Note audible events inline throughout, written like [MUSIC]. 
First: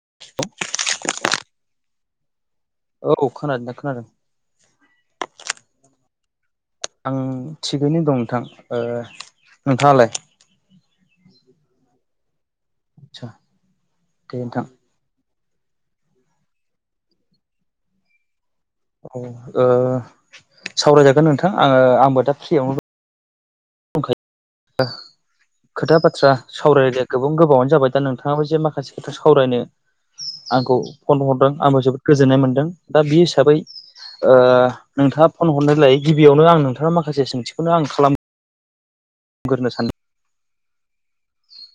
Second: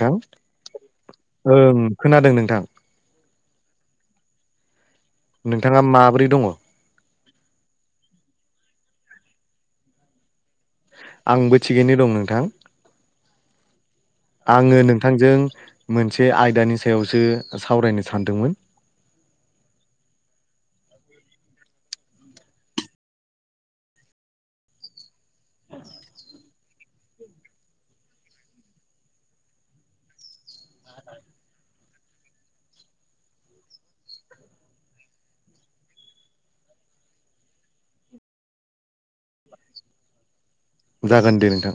नोंथां ओं खोनादों नोंथां औ खोनादों [UNINTELLIGIBLE] नोंथां खोनादों नोंथाङा माब्रै दङॽ आं थिगैनो दं नोंथां ओ नोंथाङालाय । आंबो थिगैनो दं नोंथां आदसा दे नोंथां आङो नोंथांजों मोनसे आयदानि सायावसो सावरायनो सानदोंमोन ॽ औ ओ सावरायजागोन नोंथां आङो आंबो [UNINTELLIGIBLE] दा फ्रियावनो ओ खोथा बाथ्रा सावरायनाया गोबां गोबावानो जाबाय दा नोंथाङाबो जे माखासे खोथा सावरायनो आंखौ फन हरदों आंबो जोबोद गोजोननाय मोनदों दा बे हिसाबै ओ नोंथाङा फन हरनायलाय गिबियावनो आं नोंथाङा माखासे सोंथिखौनो आं खालाम गोरनो सान [UNINTELLIGIBLE] जागोन दे नोंथां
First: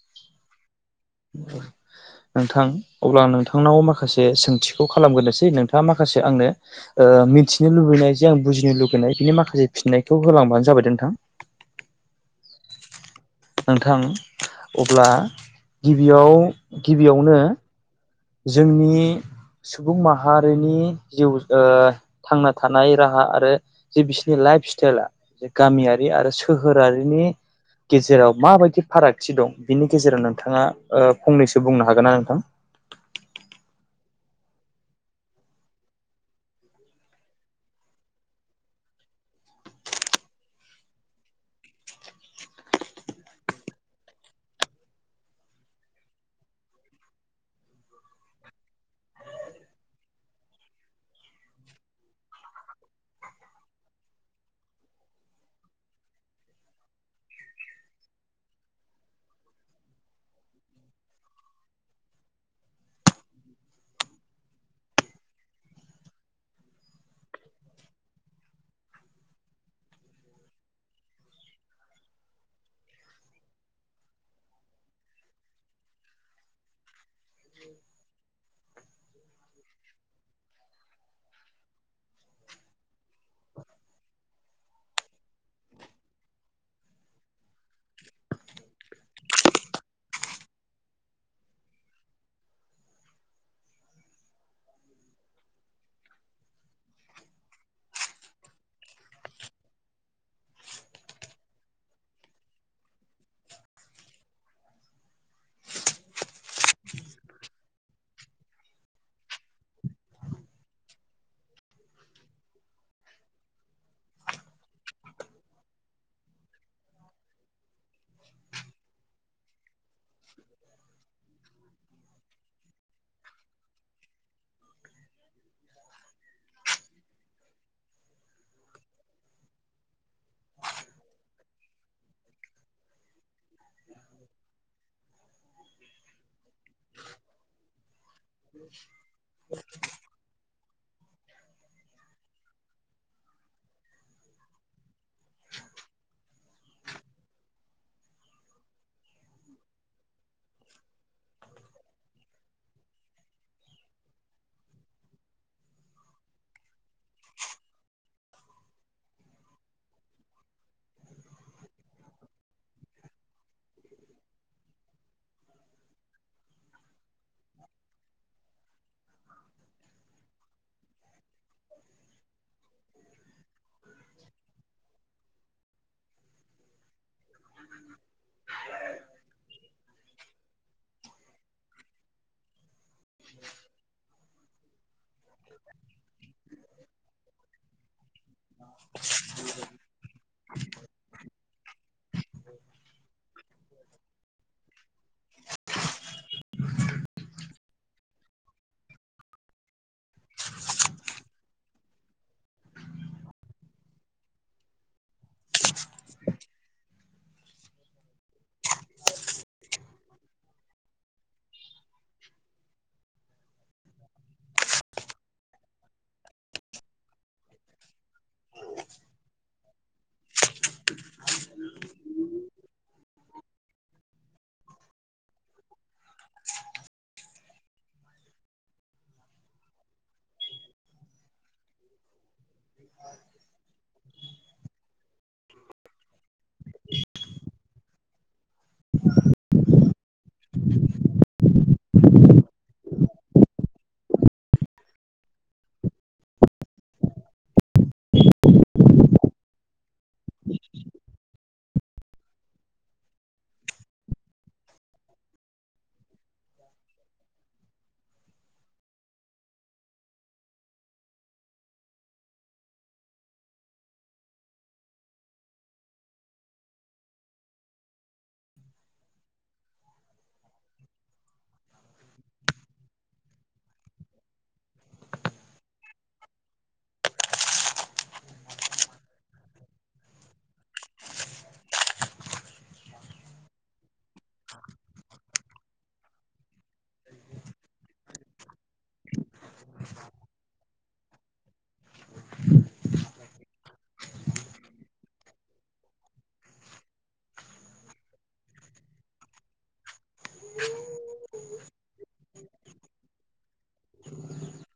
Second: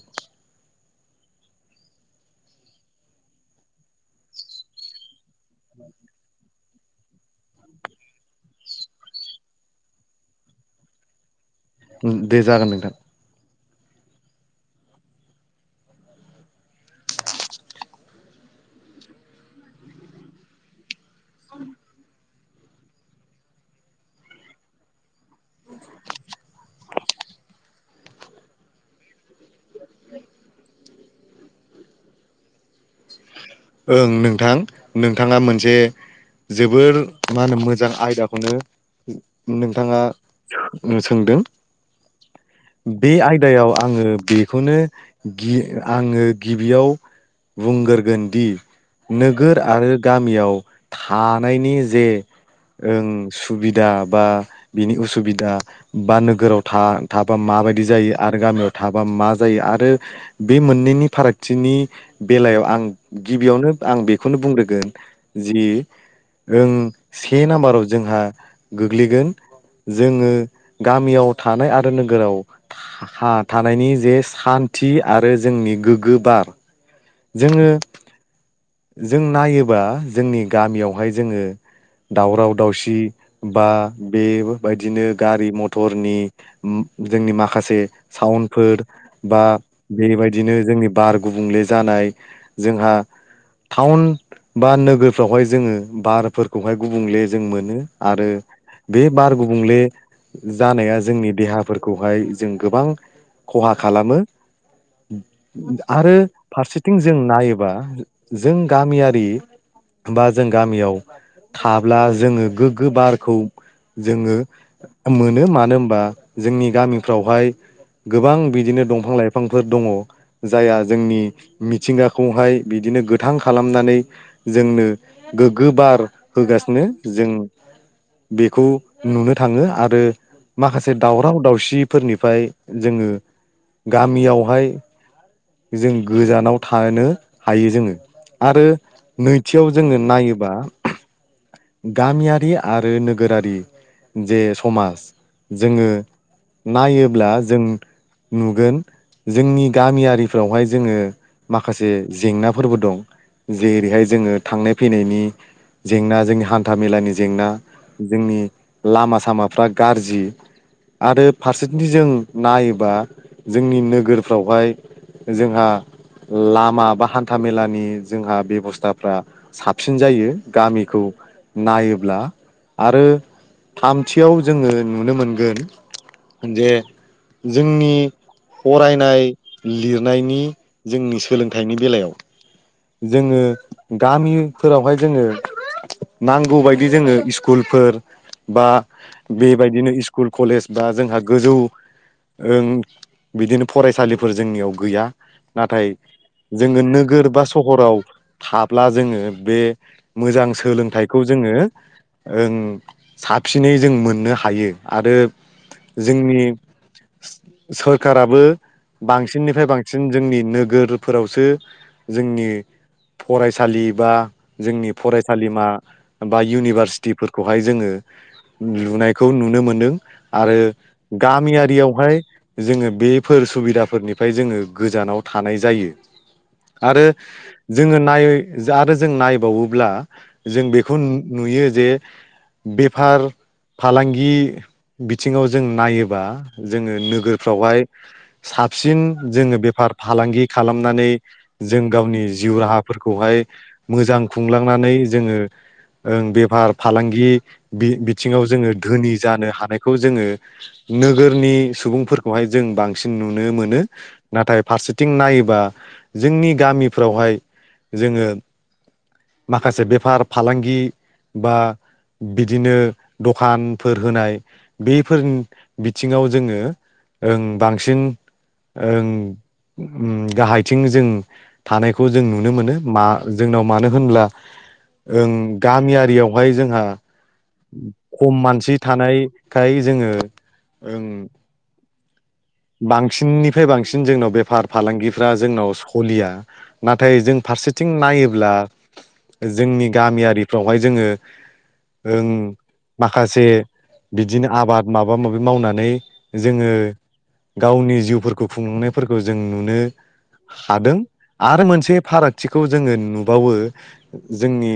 [INAUDIBLE] नोंथां अब्ला नोंथांनाव माखासे सोंथिखौ खालामगोरनोसै नोंथाङा माखासे आंनो [INAUDIBLE] ओ मिथिनो लुुबैनाय जे आं बुजिनो लुगैनाय बिनि माखासे फिननायखौ होलांबानो जाबाय दे नोंथां । दे जागोन नोंथां । नोंथां अब्ला गिबियाव गिबियावनो जोंनि सुबुं माहारिनि जिउ ओ थांना थानाय राहा आरो जे बिसनि लाइफ स्टाइला गामियारि आरो सोहोर रारिनि गेजेराव माबायदि फारागथि दं बिनि गेजेराव नोंथाङा फंनैसो बुंनो हागोन ना नोंथां? ओं नोंथां नोंथाङा मोनसे जोबोर मा होनो मोजां आयदाखौनो नोंथाङा सोंदों । बे आयदायाव आङो बेखौनो गि आङो गिबियाव बुंगोरगोन दि नोगोर आरो गामियाव थानायनि जे ओं सुबिदा बा बिनि उसुबिदा बा नोगोराव थाबा माबायदि जायो आरो गामियाव थाबा मा जायो आरो । बे मोननैनि फारागथिनि बेलायाव आं गिबियावनो आं बेखौनो बुंदोंगोन जि ओं से नाम्बाराव जोंहा गोग्लैगोन जोङो गामियाव थानाय आरो नोगोराव हा थानायनि जे सान्थि आरो जोंनि गोग्गो बार जोङो जों नायोबा जोंनि गामियावहाय जोङो दावराव दावसि बा बेबायदिनो गारि मथरनि जोंनि माखासे साउनफोर बा बेबायदिनो जोंनि बार गुबुंले जानाय जोंहा थाउन बा नोगोरफ्रावहाय जोङो बारफोरखौहाय गुबुंले जों मोनो आरो बे बार गुबुंले जानाया जोंनि देहाफोरखौहाय जों गोबां खहा खालामो आरो फारसेथिं जों नायोबा जों गामियारि बा जों गामियाव थाब्ला जोङो गोग्गो बारखौ जोङो मोनो मानो होनबा जोंनि गामिफ्रावहाय गोबां बिदिनो दंफां लाइफांफोर दङ जायहा जोंनि मिथिंगाखौहाय बिदिनो गोथां खालामनानै जोंनो गोग्गो बार होगासिनो जों बेखौ नुनो थाङो आरो माखासे दावराव दावसिफोरनिफ्राय जोङो गामियावहाय जों गोजानाव थानो हायो जोङो आरो नैथियाव जोङो नायोबा गामियारि आरो नोगोरारि जे समाज जोङो नायोब्ला जों नुगोन जोंनि गामियारि फोरावहाय जोङो माखासे जेंनाफोरबो दं । जेरैहाय जोङो थांनाय फैनायनि जेंना जोंनि हान्था मेलानि जेंना जोंनि लामा सामाफ्रा गाज्रि आरो फारसेथि जों नायोबा जोंनि नोगोरफ्रावहाय जोंहा लामा बा हान्था मेलानि जोंहा बेब'स्थाफ्रा साबसिन जायो गामिखौ नायोब्ला आरो थामथियाव जोङो नुनो मोनगोन जे जोंनि फरायनाय लिरनायनि जोंनि सोलोंथाइनि बेलायाव जोङो गामिफोरावहाय जोङो नांगौबायायदि जोङो इसकु स्कुलफोर बा बेबायदिनो स्कुल कलेज बा जोंहा गोजौ ओ बिदिनो फरायसालिफोर जोंनियाव गैया नाथाय जोङो नोगोर बा सहराव थाब्ला जोङो बे मोजां सोलोंथाइखौ जोङो ओं साबसिनै जों मोननो हायो आरो जोंनि सोरखाराबो बांसिननिफ्राय बांसिन जोंनि नोगोरफोरावसो जोंनि फरायसालि बा जोंनि फरायसालिमा बा इउनिभारसिटिफोरखौहाय जोङो लुनायखौ नुनो मोनदों आरो गामियारियावहाय जोङो बे फोर सुबिदाफोरनिफ्राय जोङो गोजानाव थानाय जायो आरो जोङो नाय आरो जों नायबावोब्ला जों बेखौ नुयो जे बेफार फालांगि बिथिङाव जों नायोबा जोङो नोगोरफ्रावहाय साबसिन जोङो बेफार फालांगि खालामनानै जों गावनि जिउ राहाफोरखौहाय मोजां खुंलांनानै जोङो ओं बेफार फालांगि बि बिथिङाव जोङो धोनि जानो हानायखौ जोङो नोगोरनि सुबुंफोरखौहाय जों बांसिन नुनो मोनो। नाथाय फारसेथिं नायोबा जोंनि गामिफ्रावहाय जोङो माखासे बेफार फालांगि बा बिदिनो दखानफोर होनाय बेफोरनि बिथिङाव जोङो ओं बांसिन ओं उम गाहायथि दिं जों थानायखौ जों नुनो मोनो मा जोंनाव मानो होनब्ला ओ गामियारियावहाय जोंहा खम मानसि थानायखाय जोङो ओं बांसिननिफ्राय बांसिन जोंनाव बेफार फालांगिफ्रा जोंनाव सलिया। नाथाय जों फारसेथिं नायोब्ला जोंनि गामियारिफ्रावहाय जोङो ओं माखासे बिदिनो आबाद माबा माबि मावनानै जोङो गावनि जिउफोरखौ खुंलनायफोरखौ जों नुनो हादों। आरो मोनसे फारागथिखौ जोङो नुबावो जोंनि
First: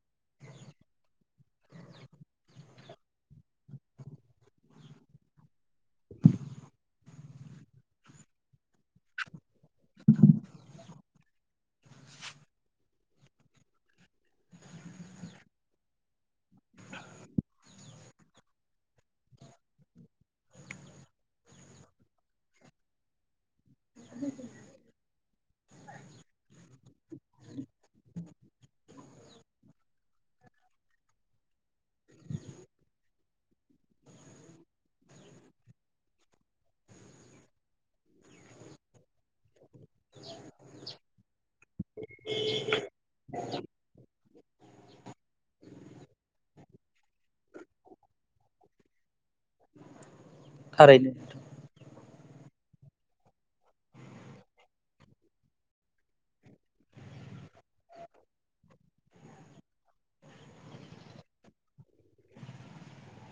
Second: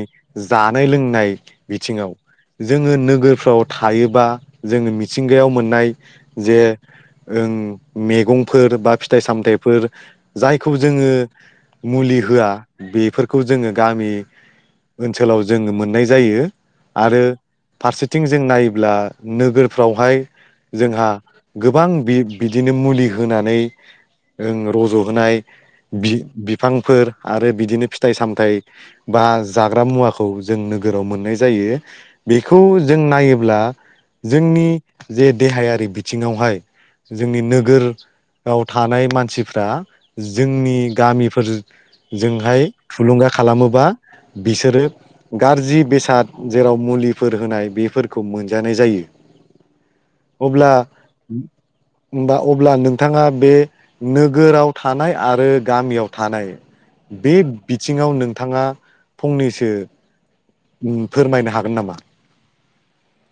जानाय लोंनाय बिथिङाव जोङो नोगोरफ्राव थायोबा जोङो मिथिंगायाव मोननाय जे ओ मैगंफोर बा फिथाइ सामथाइफोर जायखौ जोङो मुलि होआ बेफोरखौ जोङो गामि ओनसोलाव जोङो मोननाय जायो आरो फारसेथिं जों नायोब्ला नोगोरफ्रावहाय जोंहा गोबां बि दिनो मुलि होनानै ओं रज'होनाय। बि बिफांफोर आरो बिदिनो फिथाइ सामथाइ बा जाग्रा मुवाखौ जों नोगोराव मोननाय जायो। बेखौ जों नायोब्ला जोंनि जे देहायारि बिथिङावहाय जोंनि नोगोराव थानाय मानसिफ्रा जोंनि गामिफोरजोंहाय थुलुंगा खालामोबा बिसोरो गाज्रि बेसाद जेराव मुलिफोर होनाय बेफोरखौ मोनजानाय जायो। अब्ला थारैनो होनबा अब्ला नोंथाङा बे नोगोराव थानाय आरो गामियाव थानाय बे बिथिङाव नोंथाङा फंनैसो फोरमायनो हागोन नामा?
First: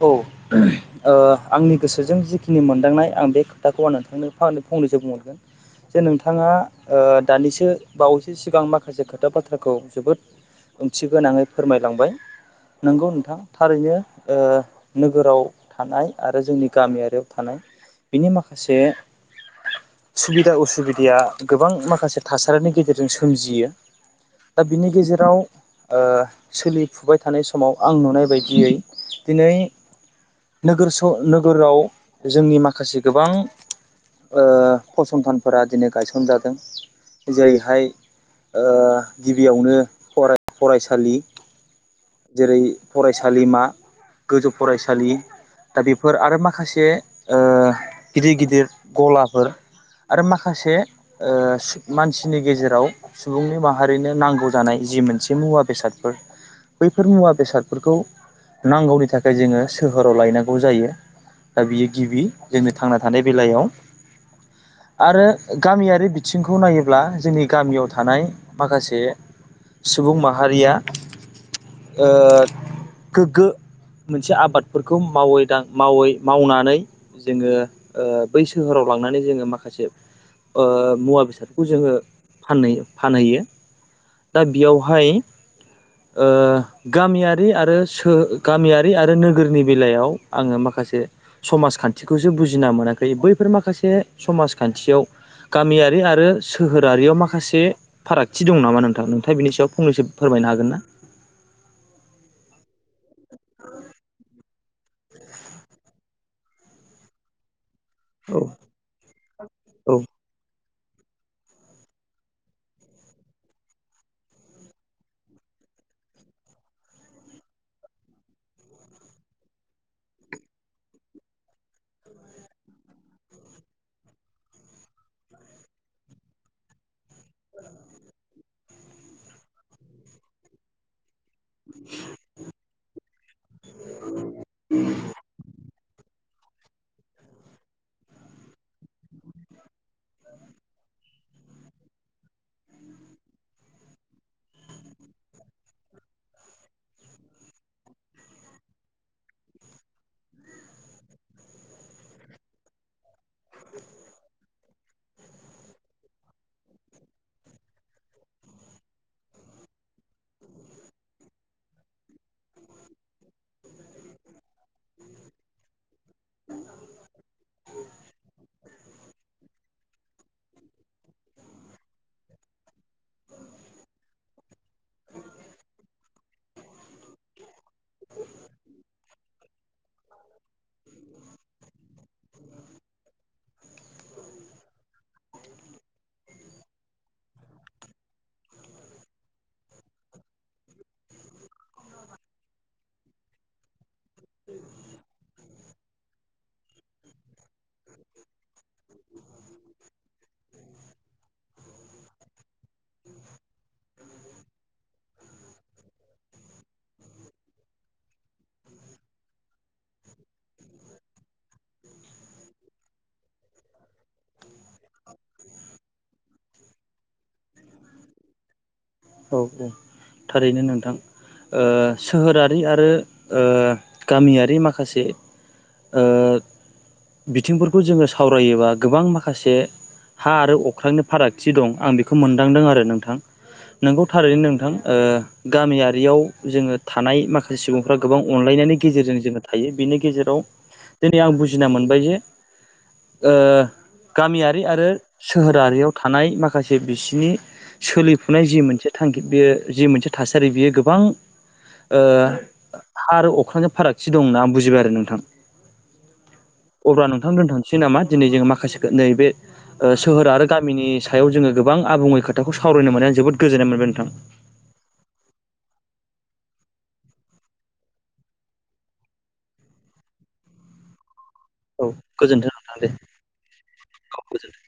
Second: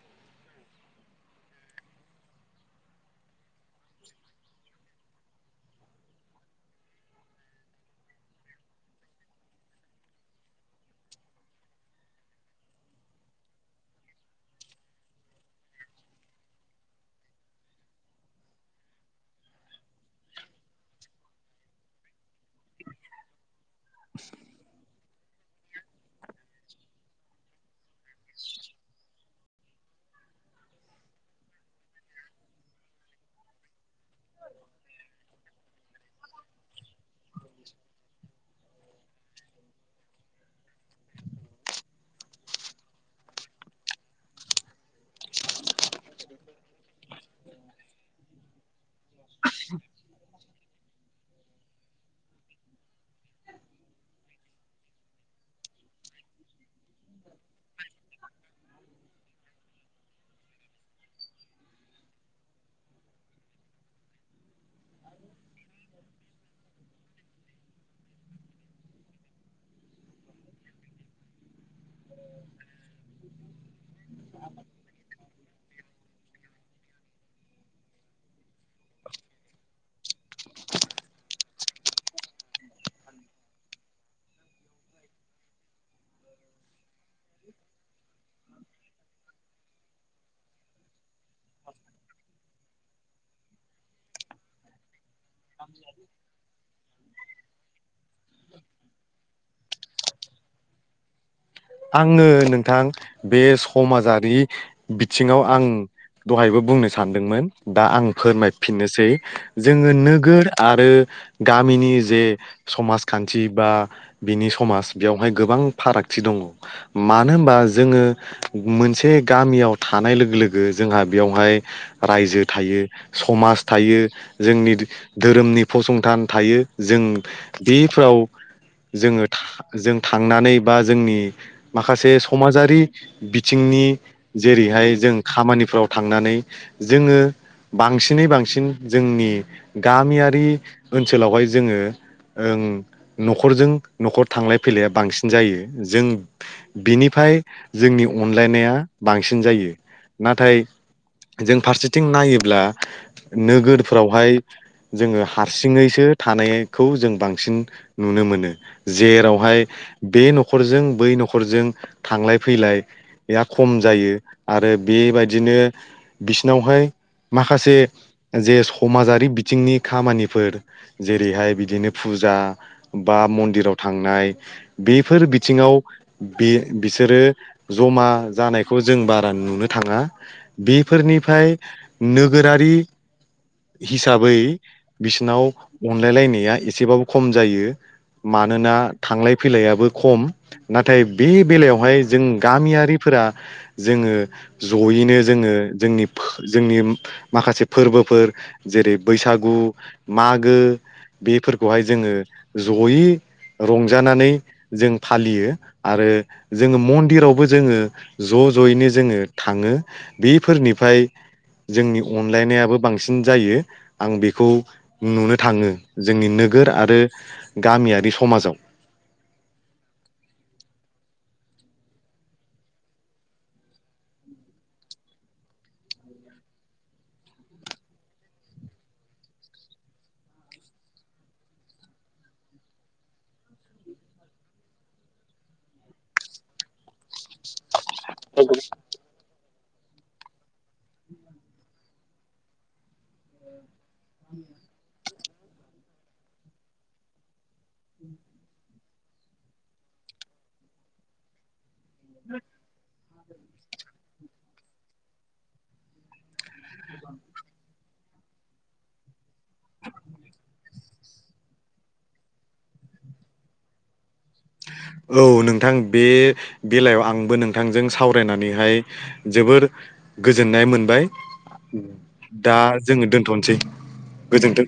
औ। ओ आंनि गोसोजों जिखिनि मोनदांनाय आं बे खोथाखौ आं नोंथांनो फंनैसो बुंहरगोन। जे नोंथाङा ओ दानिसो बावैसो सिगां माखासे खोथा बाथ्राखौ जोबोद ओंथि गोनाङै फोरमायलांबाय। नोंगौ नोंथां थारैनो ओ नोगोराव थानाय आरो जोंनि गामियारियाव थानाय बिनि माखासे सुबिदा असुबिदाया गोबां माखासे थासारिनि गेजेरजों सोमजियो। दा बिनि गेजेराव ओ सोलिफुबाय थानाय समाव आं नुनाय बायदियै दिनै नोगोर स' नोगोराव जोंनि माखासे गोबां ओ फसंथानफोरा दिनै गायसनजादों। जेरैहाय ओ गिबियावनो फराय-फरायसालि। जेरै फरायसालिमा गोजौ फरायसालि। दा बेफोर आरो माखासे ओ गिदिर गिदिर गलाफोर आरो माखासे ओ मानसिनि गेजेराव सुबुंनि माहारिनो नांगौ जानाय जि मोनसे मुवा बेसादफोर बैफोर मुवा बेसादफोरखौ नांगौनि थाखाय जोङो सोहोराव लायनां गौजायो दा बियो गिबि जोंनि थांना थानाय बेलायाव। आरो गामियारि बिथिंखौ नायोब्ला जोंनि गामियाव थानाय माखासे सुबुं माहारिया ओ गोग्गो मोनसे आबादफोरखौ मावै दां मावै मावनानै जोङो ओ बै सोहोराव लांनानै जोङो माखासे ओ मुवा बेसादखौ जोङो फानहै-फानहैयो। दा बियावहाय ओ गामियारि आरो सो गामियारि आरो नोगोरनि बेलायाव आङो माखासे समाजखान्थिखौसो बुजिना मोनाखै बैफोर माखासे समाजखान्थियाव गामियारि आरो सोहोरारियाव माखासे फारागथि दं नामा नोंथां नोंथाङा बिनि सायाव फंनैसो फोरमायनो हागोन ना? आङो नोंथां बे समाजारि बिथिंङाव आं दहायबो बुंनो सानदोंमोन दा आं औ फोरमायफिननोसै जोङो औ नोगोर आरो गामिनि जे समाजखान्थि बा बिनि समाज बेयावहाय गोबां फारागथि दङ' मानो होनबा जोङो मोनसे गामियाव थानाय लोगो लोगो जोंहा बेयावहाय रायजो थायो समाज थायो जोंनि धोरोमनि फसंथान थायो जों बेफ्राव जोङो था जों थांनानै बा जोंनि माखासे समाजारि बिथिंनि जेरैहाय जों खामानिफ्राव थांनानै जोङो बांसिनै बांसिन जोंनि गामियारि ओनसोलावहाय जोङो ओं न'खरजों न'खर थांलाय फैलाया बांसिन जायो जों बिनिफ्राय जोंनि अनलायनाया बांसिन जायो नाथाय जों फारसेथिं नायोब्ला नोगोरफोरावहाय जोङो हारसिङैसो थानाय खौ जों बांसिन नुनो मोनो जेरावहाय बे न'खरजों बै न' खरजों थांलाय फैलाय या खम जायो आरो बेबायदिनो बिसिनावहाय माखासे जे समाजारि बिथिंनि खामानिफोर जेरैहाय बिदिनो फुजा बा मन्दिराव थांनाय बेफोर बिथिङाव बे बिसोरो जमा जानायखौ जों बारा नुनो थाङा बेफोरनिफ्राय नोगोरारि हिसाबै बिसनाव अनलाय लायनाया एसेबाबो खम जायो मानोना थांलाय फैलायाबो खम नाथाय बे बेलायावहाय जों गामियारिफोरा जोङो जयैनो जोङो जोंनि जोंनि माखासे फोरबोफोर जेरै बैसागु, मागो बेफोरखौहाय जोङो जयै रंजानानै जों फालियो। आरो जोङो मन्दिरावबो जोङो ज' ज'यैनो जोङो थाङो बेफोरनिफ्राय जोंनि अनलायनायाबो बांसिन जायो आं बेखौ नुनो थाङो जोंनि नोगोर आरो गामियारि समाजाव। औ औ थारैनो नोंथां सोहोरारि आरो ओ गामियारि माखासे ओ बिथिंफोरखौ जोङो सावरायोबा गोबां माखासे हा आरो अख्रांनि फारागथि दं आं बेखौ मोनदांदों आरो नोंथां। नोंगौ थारैनो नोंथां ओ गामियारियाव जोङो थानाय माखा माखासे सुबुंफ्रा गोबां अनलायनायनि गेजेरजों जोङो थायो बिनि गेजेराव दिनै आं बुजिना मोनबाय जे ओ गामियारि आरो सोहोरारियाव थानाय माखासे बिसिनि सोलिफुनाय जि मोन से थांखि बेयो जि मोनसे थासारि बियो गोबां ओ हा आरो अख्रांजों फारागथि दं होनना आं बुजिबाय आरो नोंथां। अब्ला नोंथां दोनथांसै नामा दिनै जोङो माखाखौ नैब बे सोहोर आरो गामिनि सायाव जोङो गोबां आबुङै खोथाखौ सावरायनो मोननाय जोबोद गोजोननाय मोनबाय नोंथां। औ नोंथां बे बेलायाव आंबो नोंथांजों सावरायनानैहाय जोबोर गोजोननाय मोनबाय औ गोजोन्थों दा नोंथां दे जोङो दोनथ'नोसै औ गोजोन्थों गोजोनथों।